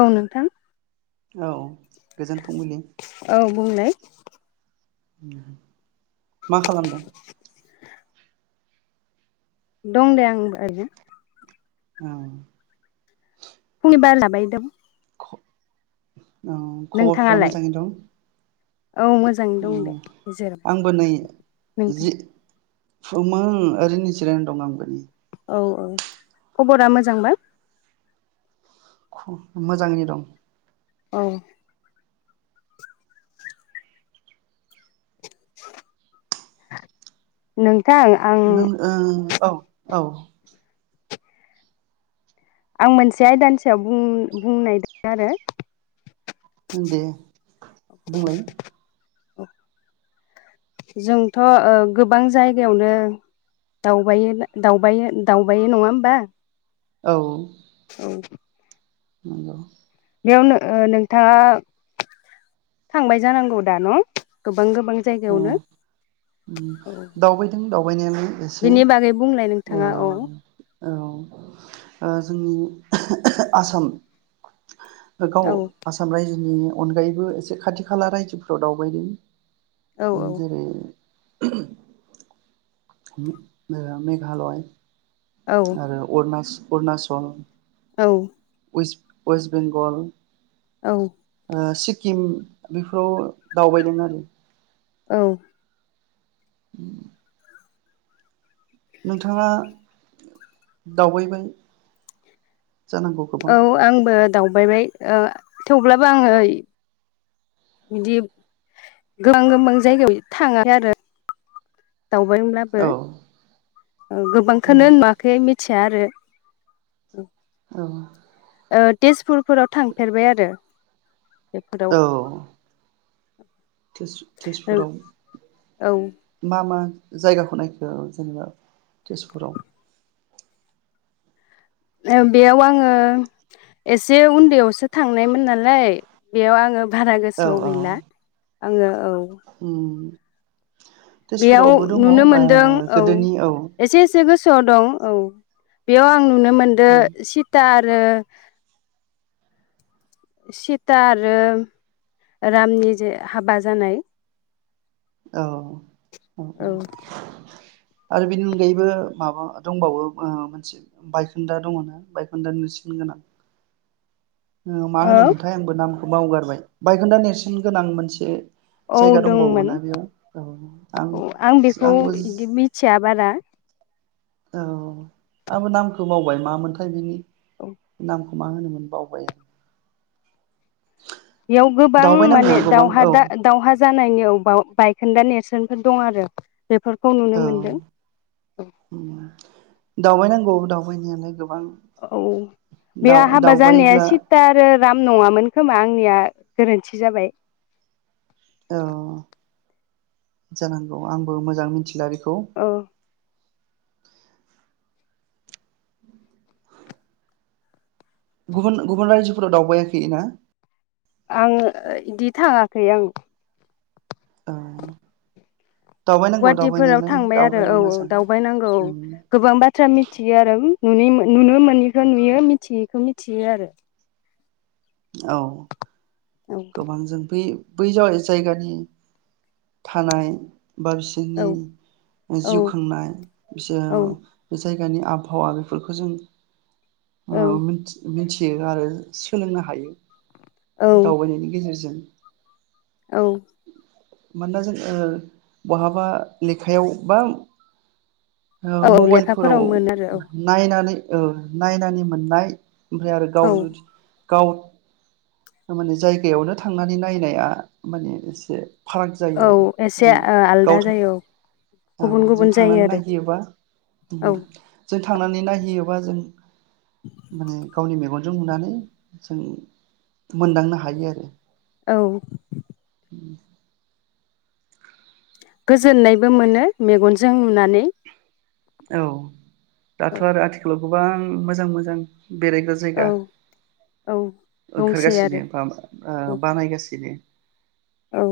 औ नोंथां औ गोजोन फुंबिलि औ बुंलाय [inaudible] मा खालामदों दंदे आं बो ओरैनो औ फुंनि बारलाबायदों खबरफ्रा नोंथाङालाय मोजाङैनो दं औ मोजाङैनो दं उम दे आंबो गेजेराव नोंथां फुमो ओरैनो जिरायना दं आंबो औ औ खबरा मोजांबा मोजाङैनो दं औ नों नों ओं औ -औ आं मोनसे आयदानि सायाव बुं बुंनायदो आरो दे बुंलाय जोंथ' गोबां जायगायावनो दावबायो दावबायो दावबायो नङा होमबा औ [inaudible] [unintelligible] बेयावनो नोंथाङा थांबाय जानांगौ दा न' गोबां औ जायगायावनो औ दावबायदों दावबायनायालाय एसे बिनि बागै बुंलाय औ नोंथाङा औ जोंनि आसाम गाव औ आसाम रायजो नि अनगायैबो एसे खाथि खाला रायजोफोराव दावबायदों औ जेरै [unintelligible] मेच मेघा मेघालय आरो अरुनाछल अरुनाचल औ वेस्ट बेंगल औ सिक्किम बेफोराव दावबायदों आरो औ उ नोंथाङा दावबायबाय जानांगौ गोबां औ आंबो दावबायबाय थेवब्लाबो आङो बिदि गोबां- गोबां जायगायाव थाङाखै आरो दावबायब्लाबो औ औ गोबांखौनो नुवाखै मिथिया आरो औ ओ तेजपुरफोराव थांफेरबाय आरो बेफोराव औ तेजपुराव औ मा- मा जायगाखौ नायखो जेनेबा तेजपुराव बेयाव आङो एसे उन्दैयावसो थांनायमोन नालाय बेयाव आङो बारा गोसोआव गैला आङो औ उम। बेयाव नुनो बा मोनदों औ एसे एसे गोसो आव दं औ बेयाव आं नुनो मोनदों सिटार आरो सिता आरो रामनि जे हाबा जानाय औ। अ औ। आरो बिनि अनगायैबो माबा दंबावो मोनसे बायखोन्दा दङ' ना बायखोन्दानि सिन गोनां। मा होनोमोनथाय आंबो नाम बावगारबाय बायखोन्दा नेरसोन गोनां मोनसे औ जायगा दंमोन। दंबावोना बेयाव औ आं औ बेखौ आंबो बिदि मिथिया बारा औ आंबो नामखौ मावबाय मामोनथाय बिनि औ नाम खो मा होनोमोन बावबाय आं बेयाव गोबां दावबायनांगौ माने गोबां दावहा औ दा दावहा जानायनि अबाव बाइक खोन्दा नेरसोनफोर दं आरो बेफोरखौ नुनो औ मोनदों औ। दावबायनांगौ दावबायनायालाय गोब औ बे हाबा जानाया दावबायोब्ला सिथा आरो राम नंङामोन खोमा आंनिया गोरोन्थि जाबाय। औ जानांगौ आंबो मोजां मिथिला बे ओ। गुबुन गुबुन रायजोफोराव दावबायाखै ना? आंङो इदि थांङाखै ओं। औ दावबायनांगौ गुवाहाटिफोराव दावबायनायालाय थांबाय आरो दावबायबा औ औ मोजां दावबायनांगौ औ उम गोबां बाथ्रा मिथियो आरो उम। नुनिमो नुनो मोनैखौ नुयो मिथियैखौ मिथियो आरो। औ। औ गोबांजों बेै बै जाबाय जायगानि थानाय बा औ बिसोरनि औ जिउ खांनाय औ बिसोर जायगानि आबहावा बेफोरखौ जों औ ओ मिथि मिनथि यो आरो सोलोंनो हायो। औ दावबायनायनि गेजेरजों औ मानोना जों ओ बहाबा लेखायाव बा ओ औ मबाइलफोराव लेखाफोराव मोनो आरो नायनानै औ नायनानै मोननाय ओमफ्राय आरो गाव औ जुदि गाव थारमाने जायगायावनो थांनानै नायनाया माने एसे फाराग जायो औ आरो एसे जों ओ गाव आलदा था जायो औ गुबुन औ जों गुबुन जायो थांनानै आरो नायहैयोबा उम औ जों थांनानै नायहैयोबा जों माने गावनि मेगन जों नुनानै जों मोनदांनो हायो आरो औ [unintelligible] गोजोननायबो मोनो मेगनजों नुनानै औ दाथ' औ आरो आथिखालाव गोबां मोजां मोजां बेरायग्रा औ जायगा औ दंसै आरो ओंखारगासिनो बा आ औ बानायगासिनो औ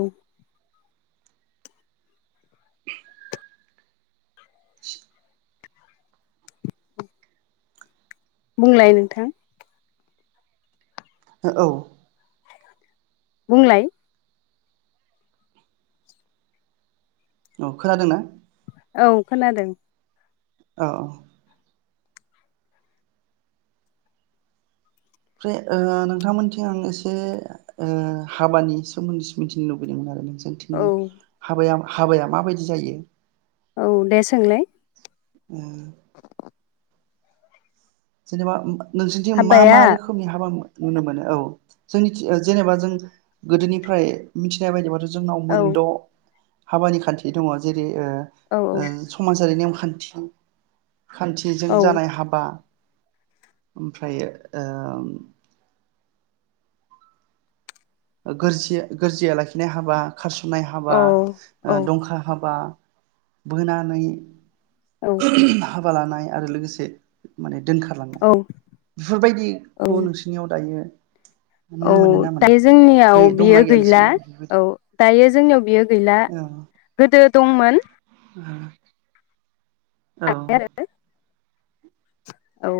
[inaudible] बुंलाय नोंथां औ बुंलाय औ खोनादोंना औ खोनादों अ‌ अ ओमफ्राय ओ नोंथांमोनथिं आं एसे हाबानि सोमोन्दैसो मिथिनो लुबैदोंमोन आरो औ सोनथिंनि हाबाया मा हाबाया माबायदि जायो औ दे सोंलाय उम [inaudible] जेनेबा नोंसोरथिं मा मा हाबाया रोखोमनि हाबामो नुनो मोनो औ जोंनिथि जेनेबा जों गोदोनिफ्राय मिथिनाय बायदिबाथ' जों जोंनाव औ मोनद' हाबानि खान्थि दङ जेरै रै ओ औ ओ समाजारि नेमखान्थि खान्थिजों औ खान्थिजों जानाय हाबा ओमफ्रायो ओ गोरजि गोरजिया लाखिनाय हाबा खारसन्नाय हाबा औ दंखा हाबा बोनानै औ [unintelligible] हाबा लानाय आरो लोगोसे माने दोनखारलांनाय औ बेफोरबायदिखौ औ नोंसिरनियाव दायो। औ नुनो मोनो ना मोना दायो गै जोंनियाव बियो दंना गैया गैला नोंसोरनियाव औ बेफोरबायदि दायो जोंनियाव। [unintelligible] गैला गोदो दंमोन। आरो आरो औ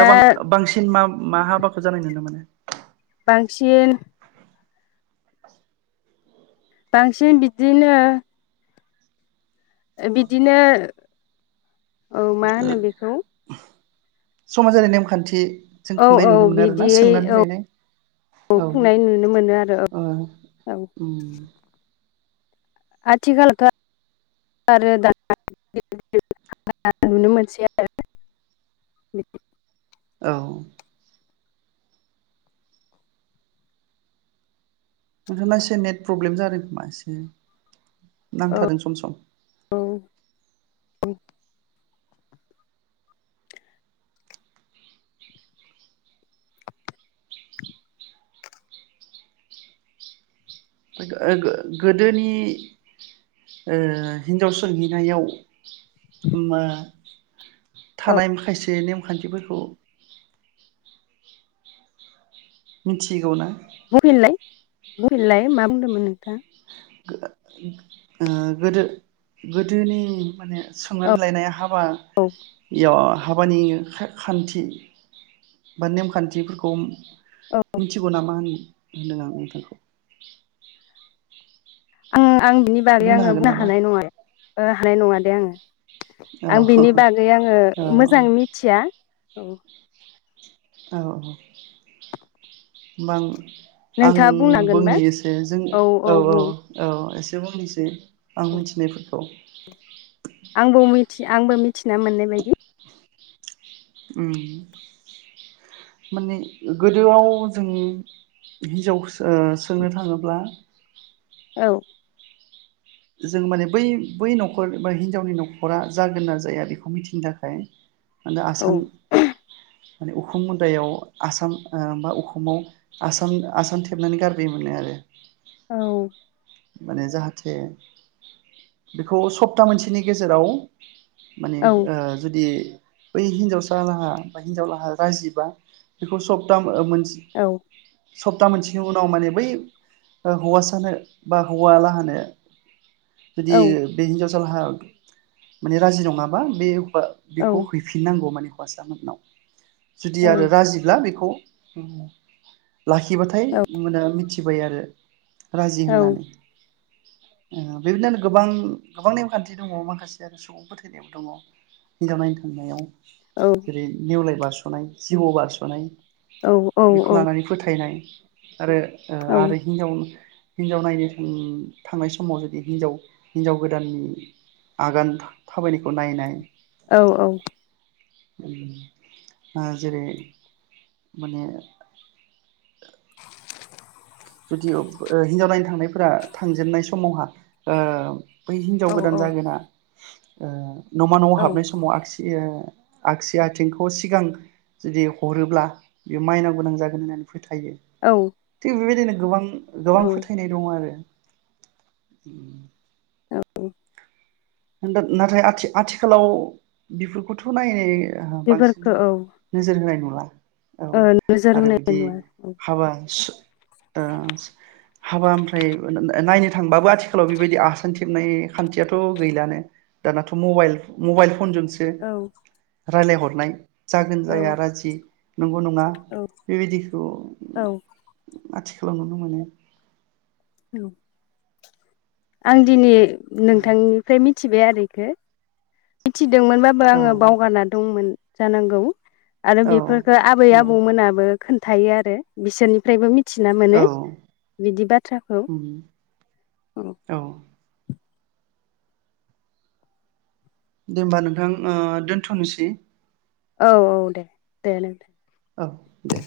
दा बां बांसिन मा मा हाबाखौ जानाय नुनो मोनो। [unintelligible] बांसिन बांसिन बिदिनो। बिदिनो औ मा होनो बेखौ समाजारि नेमखान्थि जों औ खुंनाय औ नुनो मोनो आरोना बिदियै सोंनानै औ लायनाय औ खुंनाय नुनो मोनो आरो औ ओ औ उम आथिखालखो आरो द नुनो मोनसै आरो बिदि औ नोंथांना एसे नेट प्रब्लेम जादों खोमा एसे औ नांथार सम सम औ [unintelligible] गोदोनि ओ हिनजाव सोंहैनायाव औ थानाय माखासे नेम खान्थिफोरखौ मिथिगौ ना बुंफिनलाय बुंफिनलाय मा बुंदोंमोन। नोंथां। गोदो गोदोनि माने संनानै औ लायनाय हाब औ याव हाबानि खान्थि बा नेमखान्थिफोरखौ। औ मिथिगौ नामा आं [unintelligible] आ आं बिनि बागै आङो हागोन बुंनो नामा हानाय नङा। ओ हानाय नङा दे आङो औ आं बिनि बागै आङो औ मोजां मिथिया। औ औ औ बां आं नोंथाङा बुंनो हागोनबा बुंनि एसे जों औ औ औ एसे बुंनिसे आं औ मिथिनायफोरखौ। आंबो मिथि आंबो मिथिना मोननाय बायदि ओम माने गोदोआव जों हिन्जाव ओ सोंनो थाङोब्ला औ। जों माने बै-बै न'खर बा हिनजावनि न'खरा जागोन ना जाया बेखौ मिथिनो थाखाय माने औ आसान माने उखु मुदायाव आसान ओ बा उखुमाव आसान-आसान थेबनानै गारबायोमोनलार आरो। औ। माने जाहाथे बेखौ सप्ता मोनसेनि गेजेराव माने औ ओ जुदि बै हिनजावसालाहा बा हिनजावलाहा राजिबा बेखौ सब्ता मोनसे औ। सप्ता मोनसेनि उनाव माने बै हौवासानो बा हौवालाहानो जुदि बे हिन्जावसा लाहा माने राजि नङाबा बे औ बेखौ हैफिननांगौ माने [unintelligible] [unintelligible] जुदि औ आरो राजिब्ला बेखौ [unintelligible] लाखिबाथाय ओमबानिया मिथि फाथिबाय आरो। राजि औ औ होननानै ओ बेबायदिनो गोबां-गोबां नेमखान्थि दङ'माखासे आरो सुबुं फोथैनायावबो दङ' हिनजाव नायनो थांनायाव जेरै नेवलाय बारसन स'नाय जिबौ बारस'नाय औ औ बेखौ लानानै फोथायनाय आरो ओ औ आरो हिनजाव हिनजाव नायनो उम थांनाय स समाव जुदि हिनजाव-हिनजाव गोदाननि आगान था थाबायनायखौ नायनाय औ-औ उम आ जेरै माने [inaudible] जुदि ओब ओ हिनजाव नायनो थांनायफोरा थांजेननाय समावहा ओ बै हिन्जाव गोदान जागोना ओ न'मा न'आव औ हाबनाय समाव आगसियो आगसि आथिंखौ सिगां जुदि हरोब्ला बेयो माइनाव गोनां जागोन होननानै फैथा थायो बेबायदिनो गोबां गोबां औ फोथायनाय दङ' आरो उम औ दाद नाथाय आथि आथिखालाव बेफोरखौथ' नाय [unintelligible] [unintelligible] बांसिन बेफोरखौ औ नोजोर होनाय नु [unintelligible] औ ओ नोजोर आरो होनाय बिदि नुवा औ हाबासो ओ हाबा ओमफ्राय ओ नो नो नायनो थांबाबो आथिखालाव बेबायदि आसान खेबनाय खान्थियाथ' गैलानो दानाथ' मबाइल मबाइल फन जों औ रायलायहतनाय जागोन जाया औ राजि नंगौ नङा बेबायदिखौ औ आथिखा खालाव नुनो मोनो औ आं दिनि नोंथांनिफ्राय मिथि थिबाय आरो बेखौ मि दोंमोनबाबो औ आङो बावगाराना दंमोन। जानांगौ आरो बेफोरफोरखोआबै औ आबौमोनाबो खोन्थायो आरो बिसोरनिफ्रायबो मि मिथिना मोनो औ बिदि बाथ्राखौ औ औ दे होमबा नोंथां ओ दोनथ'नोसै। औ औ दे दे नोंदे औ दे